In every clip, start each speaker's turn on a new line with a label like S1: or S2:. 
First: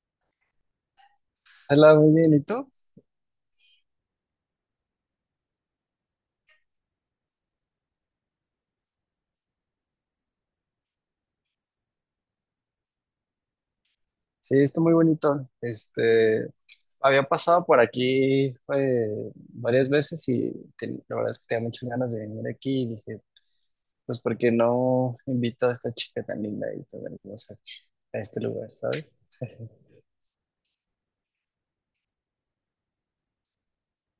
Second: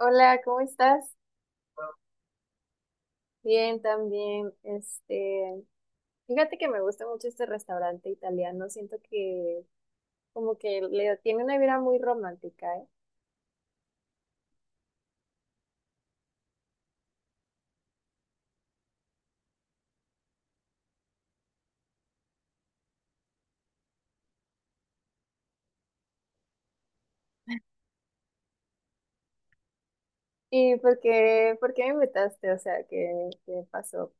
S1: Hola, ¿cómo estás?
S2: Hola, muy bien, ¿y tú?
S1: Bien, también. Fíjate que me gusta mucho este restaurante italiano. Siento que como que le tiene una vibra muy romántica, ¿eh?
S2: Sí, está muy bonito. Había pasado por aquí varias veces y la verdad es que tenía muchas ganas de venir aquí y dije, pues, ¿por qué no invito a esta chica tan linda y tan hermosa a este lugar, ¿sabes?
S1: ¿Y por qué me invitaste? O sea, ¿qué pasó?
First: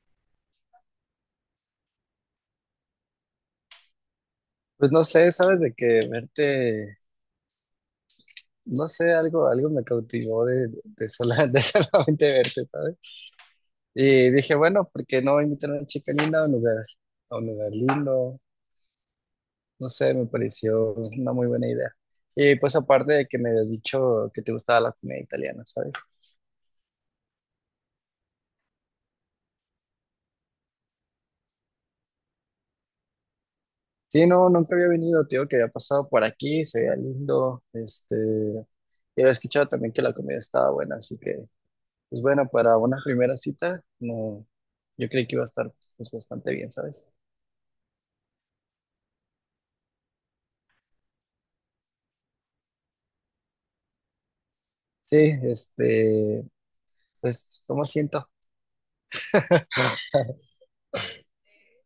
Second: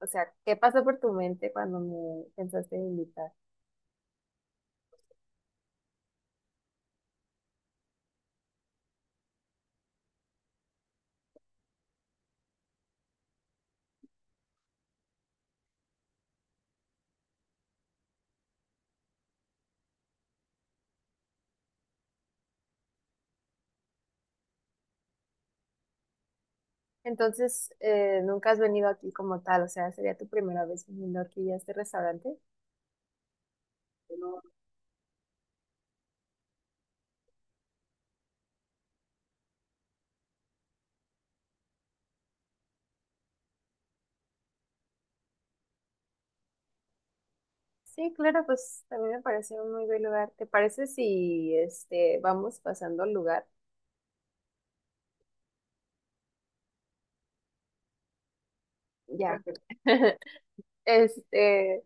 S1: O sea, ¿qué pasó por tu mente cuando me pensaste en invitar?
S2: Pues no sé, ¿sabes? De que verte, no sé, algo me cautivó de de solamente verte, ¿sabes? Y dije, bueno, ¿por qué no invitar a una chica linda a un lugar lindo? No sé, me pareció una muy buena idea. Y pues aparte de que me habías dicho que te gustaba la comida italiana, ¿sabes?
S1: Entonces, ¿nunca has venido aquí como tal? O sea, ¿sería tu primera vez viniendo aquí a este restaurante?
S2: Sí, no, nunca había venido, tío, que había pasado por aquí, se veía lindo, y había escuchado también que la comida estaba buena, así que, pues bueno, para una primera cita, no, yo creí que iba a estar pues bastante bien, ¿sabes?
S1: Sí, claro, pues también me parece un muy buen lugar. ¿Te parece si este vamos pasando al lugar?
S2: Sí, este, pues toma asiento.
S1: Ya. Perfecto. Este,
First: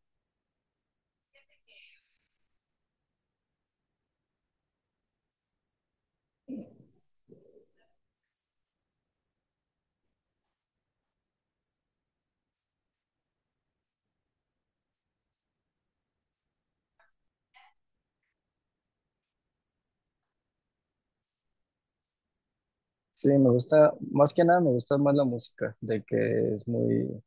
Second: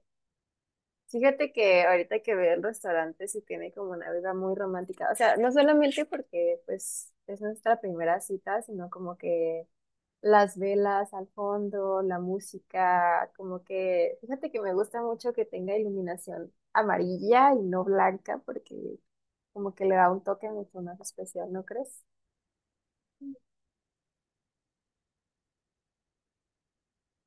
S1: fíjate que ahorita que veo el restaurante sí tiene como una vida muy romántica. O sea, no solamente porque pues es nuestra primera cita, sino como que las velas al fondo, la música, como que fíjate que me gusta mucho que tenga iluminación amarilla y no blanca porque como que le da un toque mucho más especial, ¿no crees?
S2: Sí, me gusta, más que nada me gusta más la música, de que es muy,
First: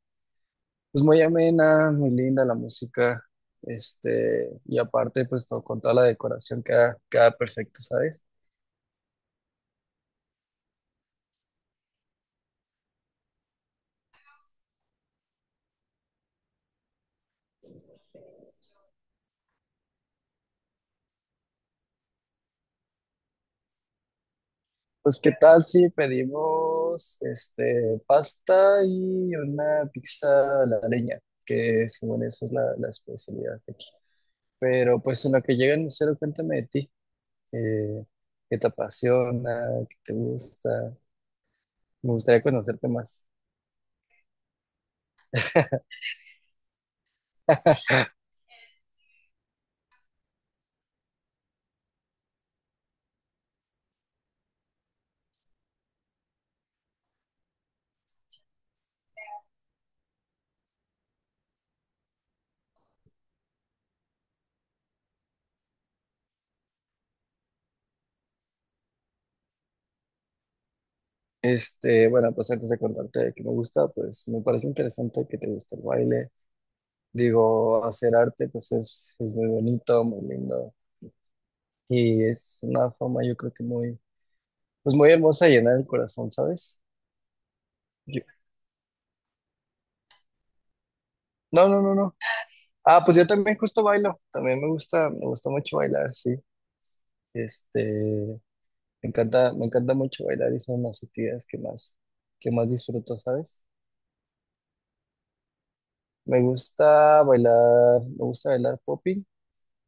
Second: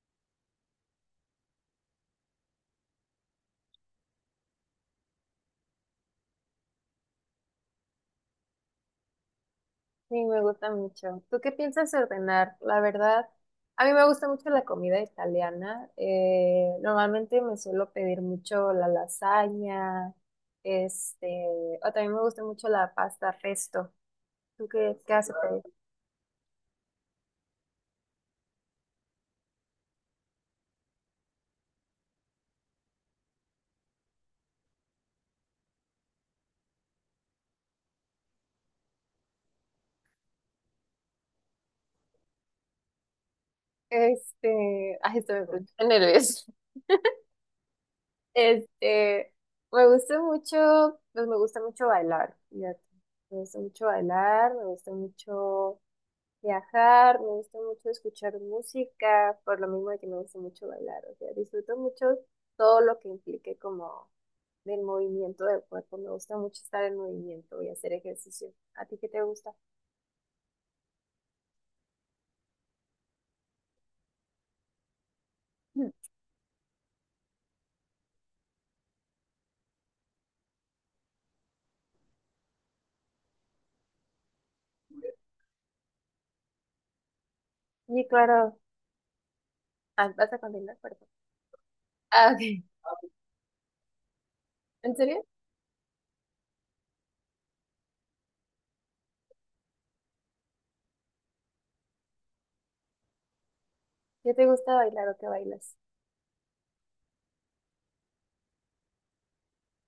S2: pues muy amena, muy linda la música, y aparte, con toda la decoración queda perfecto, ¿sabes?
S1: Sí, me gusta mucho. ¿Tú qué piensas ordenar? La verdad, a mí me gusta mucho la comida italiana. Normalmente me suelo pedir mucho la lasaña, este, o también me gusta mucho la pasta resto. ¿Tú qué
S2: Pues, ¿qué
S1: haces? Claro.
S2: tal si pedimos, este, pasta y una pizza a la leña? Que según eso es la especialidad de aquí. Pero, pues, en lo que llega el mesero, cuéntame de ti, eh, ¿qué te apasiona? ¿Qué te gusta? Me gustaría conocerte más.
S1: Este, ay, estoy me puse nerviosa. Este, me gusta mucho, pues me gusta mucho bailar. Fíjate. Me gusta mucho bailar, me gusta mucho viajar, me gusta mucho escuchar música, por lo mismo de que me gusta mucho bailar, o sea, disfruto mucho todo lo que implique como del movimiento del cuerpo, me gusta mucho estar en movimiento y hacer ejercicio. ¿A ti qué te gusta?
S2: Bueno, pues antes de contarte qué me gusta, pues me parece interesante que te guste el
S1: Mm,
S2: baile. Digo, hacer arte pues es muy bonito, muy lindo y es una forma yo creo que muy, pues muy hermosa de llenar el corazón, ¿sabes?
S1: sí,
S2: Yo-
S1: claro. Ah, vas a continuar, perdón.
S2: no, no, no, no.
S1: Ah, ok.
S2: Ah, pues yo también justo bailo, también
S1: ¿En serio?
S2: me gusta mucho bailar, sí. Este, me encanta mucho bailar y son las actividades que más disfruto, ¿sabes?
S1: ¿Qué te gusta bailar o qué bailas?
S2: Me gusta bailar popping,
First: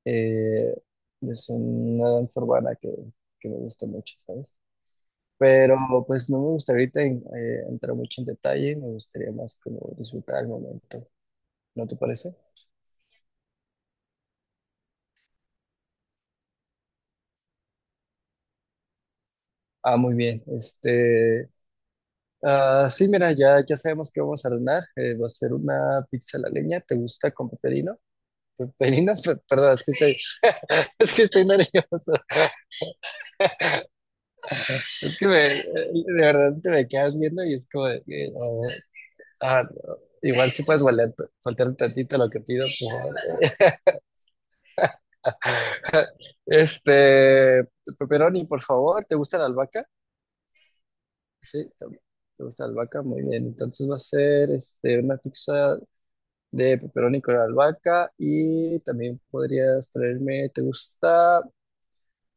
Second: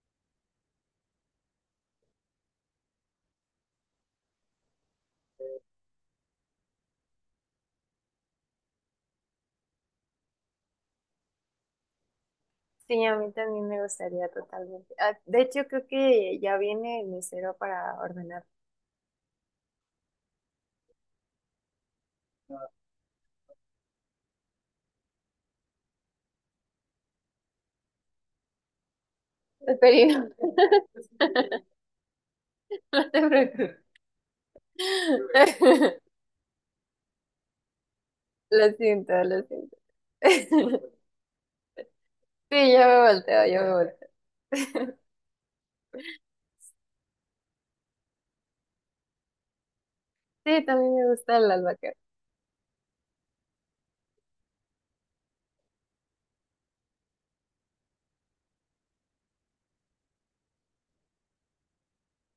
S2: eh, es una danza urbana que me gusta mucho, ¿sabes? Pero pues no me gustaría ahorita entrar mucho en detalle, me gustaría más como disfrutar el momento, ¿no te parece?
S1: Sí, a mí también me gustaría totalmente. Ah, de hecho, creo que ya viene el mesero para ordenar
S2: Ah, muy bien. Ah, sí, mira, ya sabemos que vamos a ordenar. Eh, va a ser una pizza a la leña. ¿Te gusta con pepperino? Perdón,
S1: el
S2: es que estoy,
S1: pedido.
S2: es que estoy nervioso.
S1: No te preocupes.
S2: Es que de verdad te me quedas viendo y es como, de que, oh,
S1: Lo siento, lo
S2: ah,
S1: siento.
S2: no. Igual si puedes faltar un tantito a lo que pido,
S1: Sí, yo
S2: por
S1: me
S2: favor.
S1: volteo, yo me volteo.
S2: Este, Pepperoni, por favor, ¿te gusta la albahaca?
S1: Sí, también me gusta el
S2: Sí,
S1: albahaca.
S2: también. ¿Te gusta la albahaca? Muy bien. Entonces va a ser este, una pizza de pepperoni con albahaca y también podrías traerme, ¿te gusta?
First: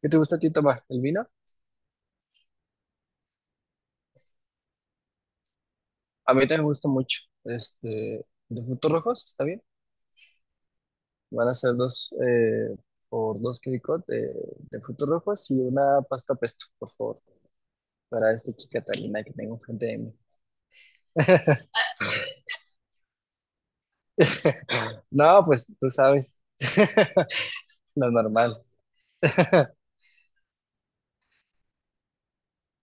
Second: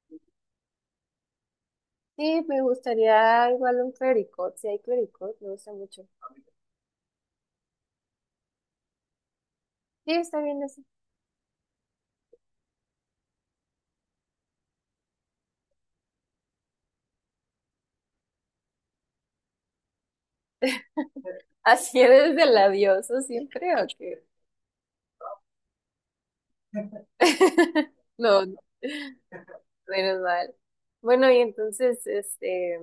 S2: ¿Qué te gusta a ti tomar? ¿El vino?
S1: Sí, me gustaría igual un clericot. Si hay clericot, me gusta mucho.
S2: A mí también me gusta mucho. Este, de frutos rojos, ¿está bien?
S1: Sí, está bien así.
S2: Van a ser dos por dos quericot de frutos rojos y una pasta pesto, por favor, para esta chica tan linda que tengo enfrente de mí.
S1: ¿Así eres del labioso siempre o qué?
S2: No, pues tú sabes. lo
S1: No, no.
S2: normal.
S1: Menos mal. Bueno, y entonces,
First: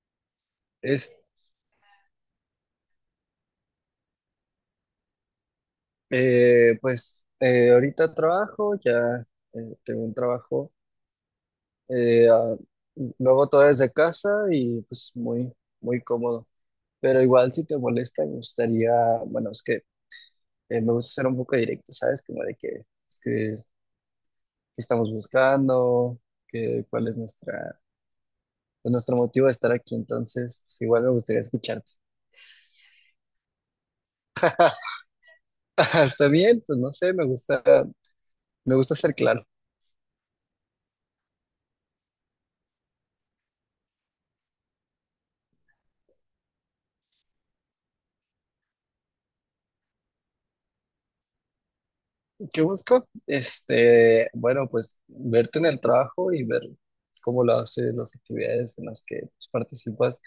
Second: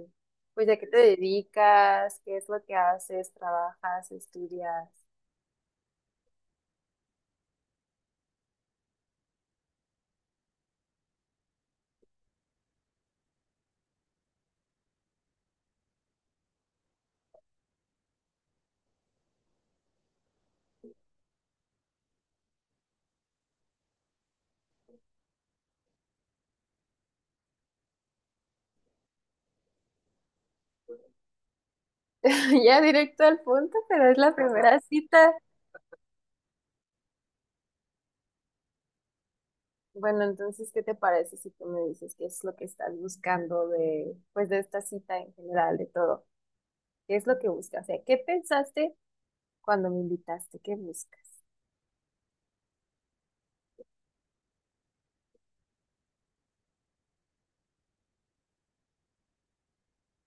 S1: pues, ¿a qué te
S2: Es,
S1: dedicas? ¿Qué es lo que haces? ¿Trabajas? ¿Estudias?
S2: pues ahorita trabajo, ya tengo un trabajo, eh, ah, lo todo desde casa y pues muy, muy cómodo. Pero igual si te molesta, me gustaría, bueno, es que me gusta ser un poco directo, ¿sabes? Como de que, es que, qué estamos buscando, que, cuál es nuestra, pues, nuestro motivo de estar aquí. Entonces, pues igual me gustaría escucharte.
S1: Ya directo al punto, pero es la primera cita.
S2: Está bien, pues no sé, me gusta ser claro.
S1: Bueno, entonces, ¿qué te parece si tú me dices qué es lo que estás buscando de, pues, de esta cita en general, de todo? ¿Qué es lo que buscas? O sea, ¿qué pensaste cuando me invitaste? ¿Qué buscas?
S2: ¿Qué busco? Bueno, pues verte en el trabajo y ver cómo lo haces, las actividades en las que pues, participas.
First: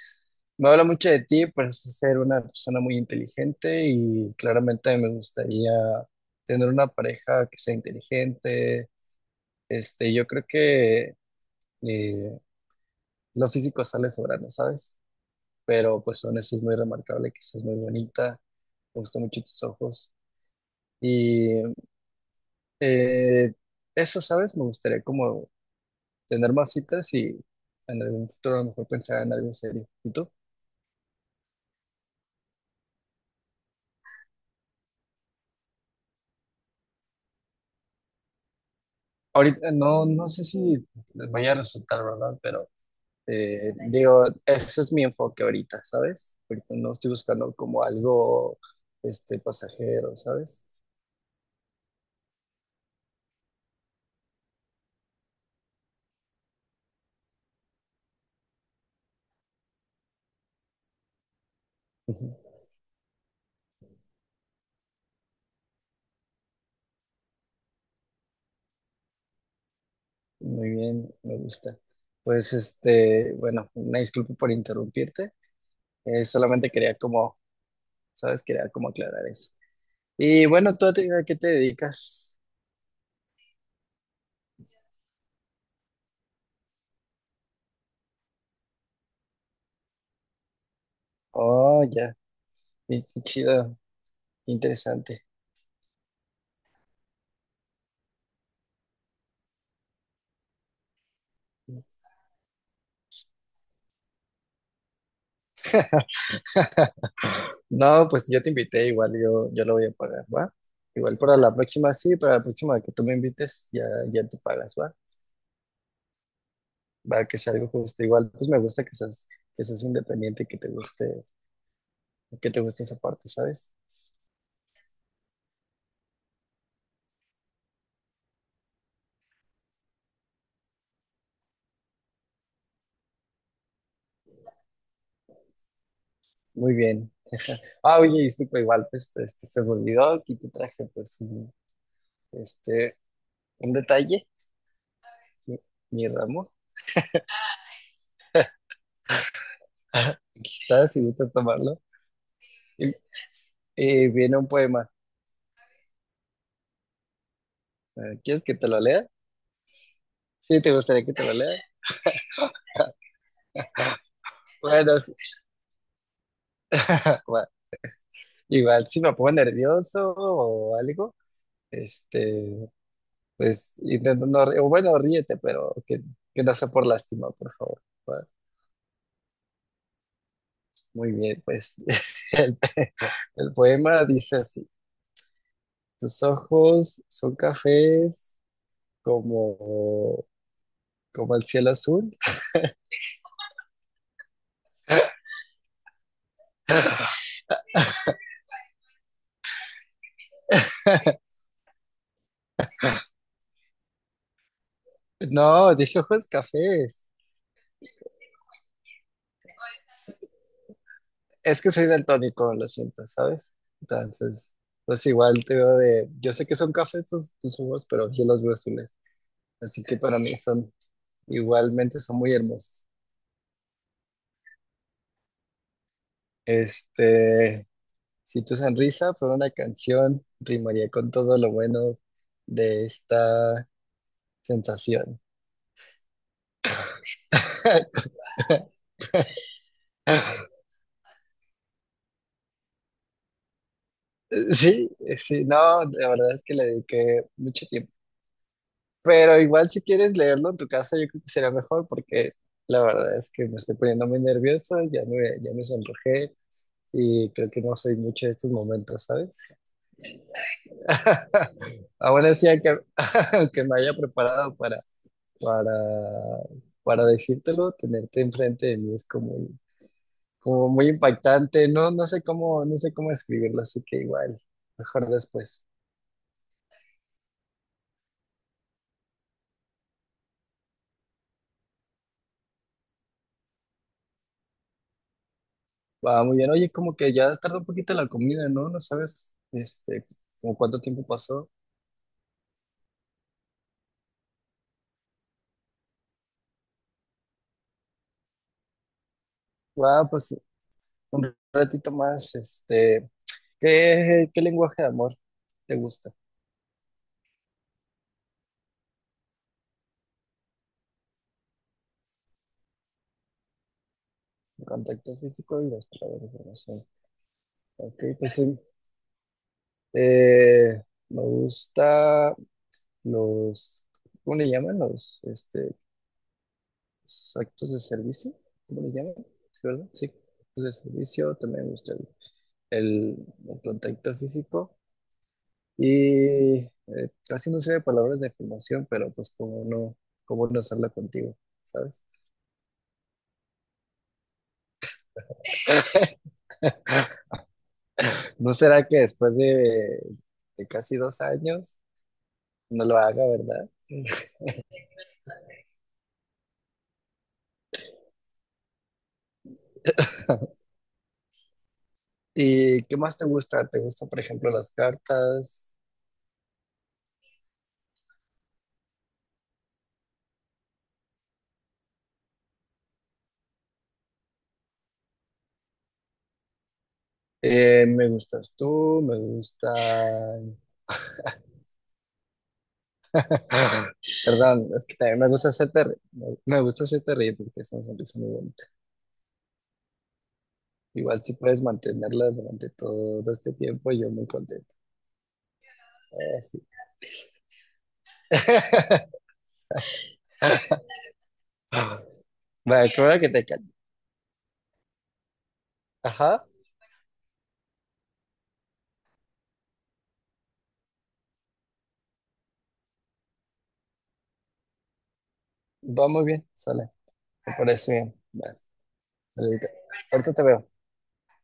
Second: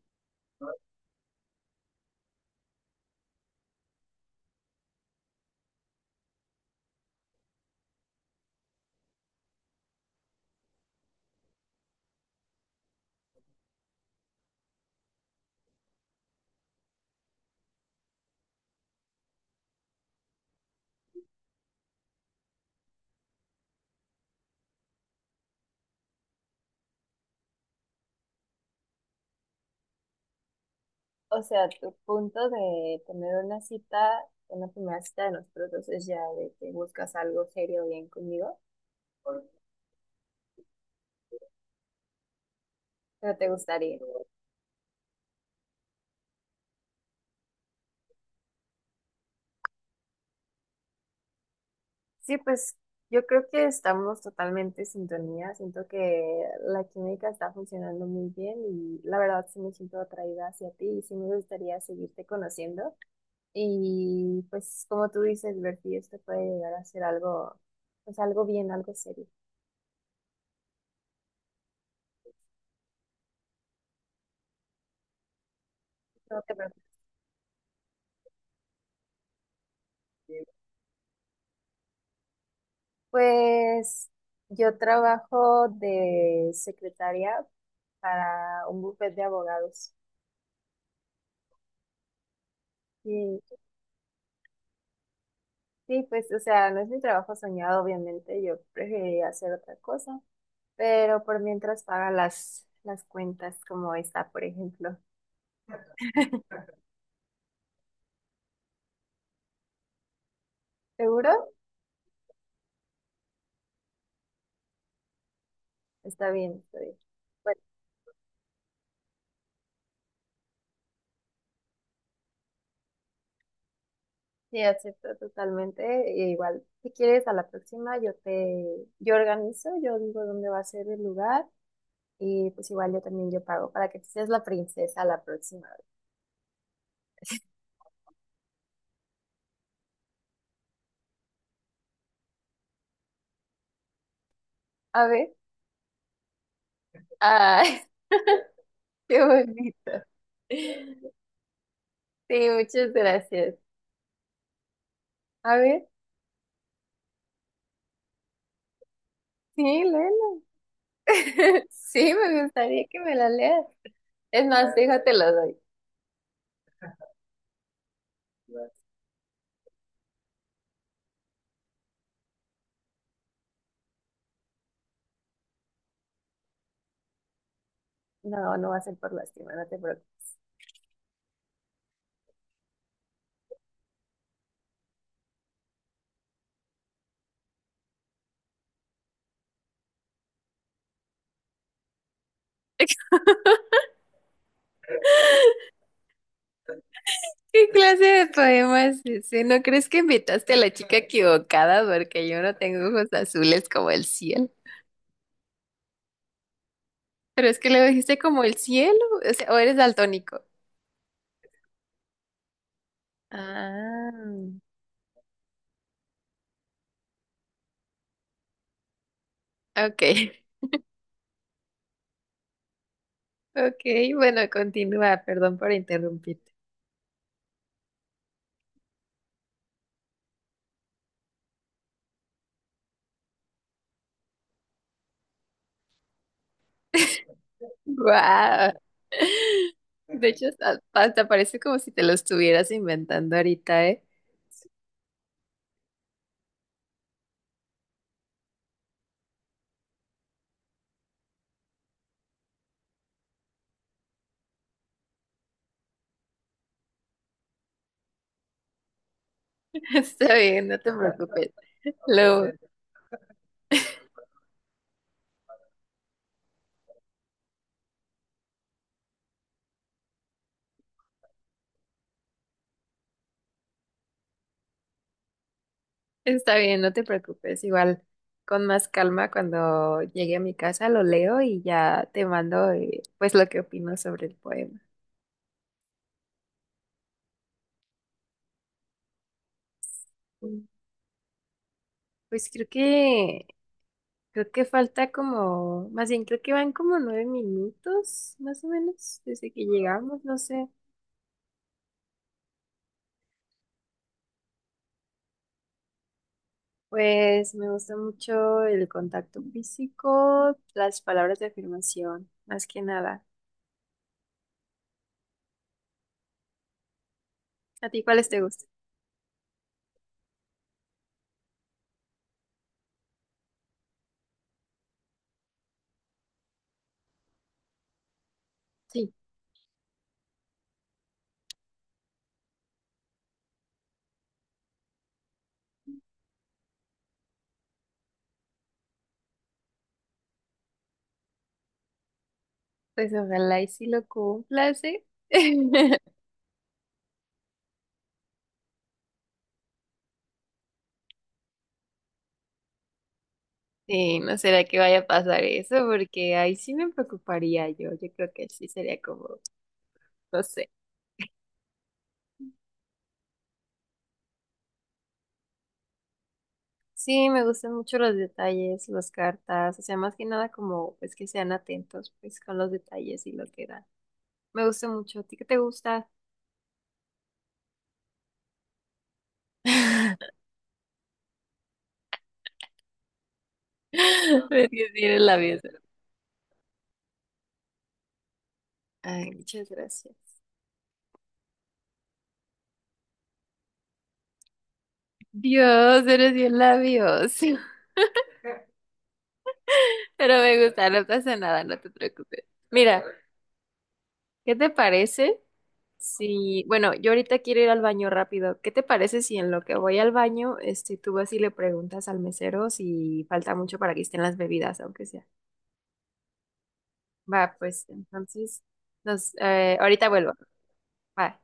S2: Me habla mucho de ti, pues ser una persona muy inteligente y claramente me gustaría tener una pareja que sea inteligente. Este, yo creo que eh, lo físico sale sobrando, ¿sabes? Pero pues Vanessa es muy remarcable, que es muy bonita, me gustan mucho tus ojos. Y eh, eso, ¿sabes? Me gustaría como tener más citas y en algún futuro a lo mejor pensar en algo serio. ¿Y tú?
S1: O sea, tu punto de tener una cita, una primera cita de nosotros dos es ya de que buscas algo serio bien conmigo,
S2: Ahorita no, no sé si les vaya a resultar, ¿verdad? Pero
S1: pero te gustaría.
S2: digo, ese es mi enfoque ahorita, ¿sabes? Ahorita no estoy buscando como algo este, pasajero, ¿sabes?
S1: Sí, pues yo creo que estamos totalmente en sintonía. Siento que la química está funcionando muy bien y la verdad sí me siento atraída hacia ti y sí me gustaría seguirte
S2: Ujú.
S1: conociendo. Y pues como tú dices, ver si esto puede llegar a ser algo, pues algo bien, algo serio.
S2: Muy bien, me gusta. Pues este, bueno, una disculpa por interrumpirte.
S1: No te
S2: Solamente
S1: preocupes.
S2: quería como, ¿sabes? Quería como aclarar eso. Y bueno, ¿tú a ti- a qué te dedicas?
S1: Pues yo trabajo de secretaria para un bufete de abogados.
S2: Oh, ya, qué
S1: Sí,
S2: chido. Interesante.
S1: sí, pues, o sea, no es mi trabajo soñado, obviamente, yo preferiría hacer otra cosa, pero por mientras paga las cuentas como está, por ejemplo.
S2: No, pues yo te invité, igual yo, yo lo voy a pagar, ¿va? Igual
S1: ¿Seguro?
S2: para la próxima, sí, para la próxima que tú me invites, ya tú pagas, ¿va?
S1: Está bien, está bien.
S2: Va, que sea
S1: Bueno,
S2: algo justo. Igual, pues me gusta que seas independiente y que te guste esa parte, ¿sabes?
S1: sí, acepto totalmente. E igual, si quieres, a la próxima yo organizo, yo digo dónde va a ser el lugar y pues igual yo también yo pago para que tú seas la princesa la próxima vez.
S2: Muy bien. Ah, oye, disculpa, igual, pues este, se me olvidó, aquí te traje, pues, este, un detalle,
S1: A ver,
S2: mi, mi ramo.
S1: ay, qué bonito.
S2: Aquí está,
S1: Sí,
S2: si gustas tomarlo.
S1: muchas
S2: Y,
S1: gracias.
S2: y viene un poema.
S1: A ver,
S2: ¿Quieres que te lo lea?
S1: sí, léelo.
S2: Sí, ¿te gustaría que te lo lea?
S1: Sí, me gustaría que me la leas. Es más,
S2: Bueno,
S1: déjate
S2: es-
S1: lo doy.
S2: bueno, igual si me pongo nervioso o algo, este, pues intentando, o bueno, ríete, pero que no sea por lástima, por favor. Bueno,
S1: No, no va a ser por lástima, no te preocupes.
S2: muy bien, pues el, el poema dice así, tus ojos son cafés como, como el cielo azul.
S1: ¿Qué clase de poema es ese? ¿No crees que invitaste a la chica equivocada? Porque yo no tengo ojos azules como el cielo.
S2: No, dije ojos cafés.
S1: Pero es que le dijiste como el cielo, o sea, o eres daltónico.
S2: Es que soy daltónico, lo siento, ¿sabes?
S1: Ah,
S2: Entonces, pues igual te veo de, yo sé que son cafés tus humos, pero yo los veo azules, así que
S1: ok.
S2: para mí son, igualmente son muy hermosos.
S1: Ok, bueno, continúa, perdón por interrumpirte.
S2: Este, si tu sonrisa fuera una canción, rimaría con todo lo bueno de esta sensación.
S1: Guau. De hecho, hasta parece como si te lo estuvieras inventando ahorita, ¿eh?
S2: Sí, sí, no, la verdad es que le dediqué mucho tiempo. Pero igual si quieres leerlo en tu casa, yo creo que sería mejor porque la verdad es que me estoy poniendo muy nervioso, ya me sonrojé y creo que no soy mucho de estos momentos, ¿sabes?
S1: Está bien, no te preocupes.
S2: Aún así,
S1: Lo,
S2: aunque, aunque me haya preparado para, para decírtelo, tenerte enfrente de mí es como, como muy impactante, no, no sé cómo, no sé cómo escribirlo, así que igual, mejor después.
S1: está bien, no te preocupes. Igual con más calma cuando llegue a mi casa lo leo y ya te mando pues lo que opino sobre el poema.
S2: Va, muy bien, oye, como que ya tardó un poquito la comida, ¿no? ¿No sabes, como
S1: Mm.
S2: cuánto tiempo pasó?
S1: Pues creo que creo que falta como, más bien creo que van como 9 minutos más o menos desde que
S2: Ah,
S1: llegamos,
S2: pues
S1: no sé.
S2: un ratito más, ¿qué lenguaje de amor te gusta?
S1: Pues me gusta mucho el contacto físico, las palabras de afirmación, más que nada.
S2: El contacto físico y las palabras de información.
S1: ¿A
S2: Ok,
S1: ti cuáles
S2: pues
S1: te
S2: sí,
S1: gustan?
S2: eh, me gusta los, ¿cómo le llaman? Los, los actos de servicio, ¿cómo le
S1: Sí,
S2: llaman? ¿Sí, verdad? Sí, actos de servicio, también me gusta el- el contacto físico y casi no sé de palabras de afirmación, pero pues como no, cómo no hacerla contigo, ¿sabes?
S1: pues ojalá y si lo cumplas, ¿eh?
S2: ¿No será que después de casi 2 años no lo haga, verdad?
S1: Sí, no será que vaya a pasar eso, porque ahí sí me preocuparía yo. Yo creo que sí sería como, no sé.
S2: ¿Y qué más te gusta? ¿Te gustan, por ejemplo, las cartas?
S1: Sí, me gustan mucho los detalles, las cartas, o sea, más que nada como, pues que sean atentos, pues con los detalles y lo que dan. Me gusta mucho. ¿A ti qué te gusta?
S2: Me gustas tú, me gusta,
S1: Es
S2: Perdón, es
S1: que
S2: que también
S1: tienes
S2: me gusta
S1: labios.
S2: hacerte reír. Me gusta hacerte reír porque es una sonrisa muy bonita.
S1: Ay, muchas gracias.
S2: Igual si puedes mantenerla durante todo este tiempo, yo muy contento.
S1: Dios, eres bien
S2: Sí.
S1: labios. Pero me gusta, no pasa nada, no te preocupes.
S2: Vale, qué
S1: Mira.
S2: bueno que te calles.
S1: ¿Qué te parece
S2: Ajá,
S1: si, bueno, yo ahorita quiero ir al baño rápido? ¿Qué te parece si en lo que voy al baño, este, tú vas y le preguntas al mesero si falta mucho para que estén las bebidas, aunque sea?
S2: va muy bien, sale, me
S1: Va, pues
S2: parece bien. Va,
S1: entonces, nos,
S2: ahorita,
S1: ahorita vuelvo.
S2: ahorita te veo.
S1: Bye.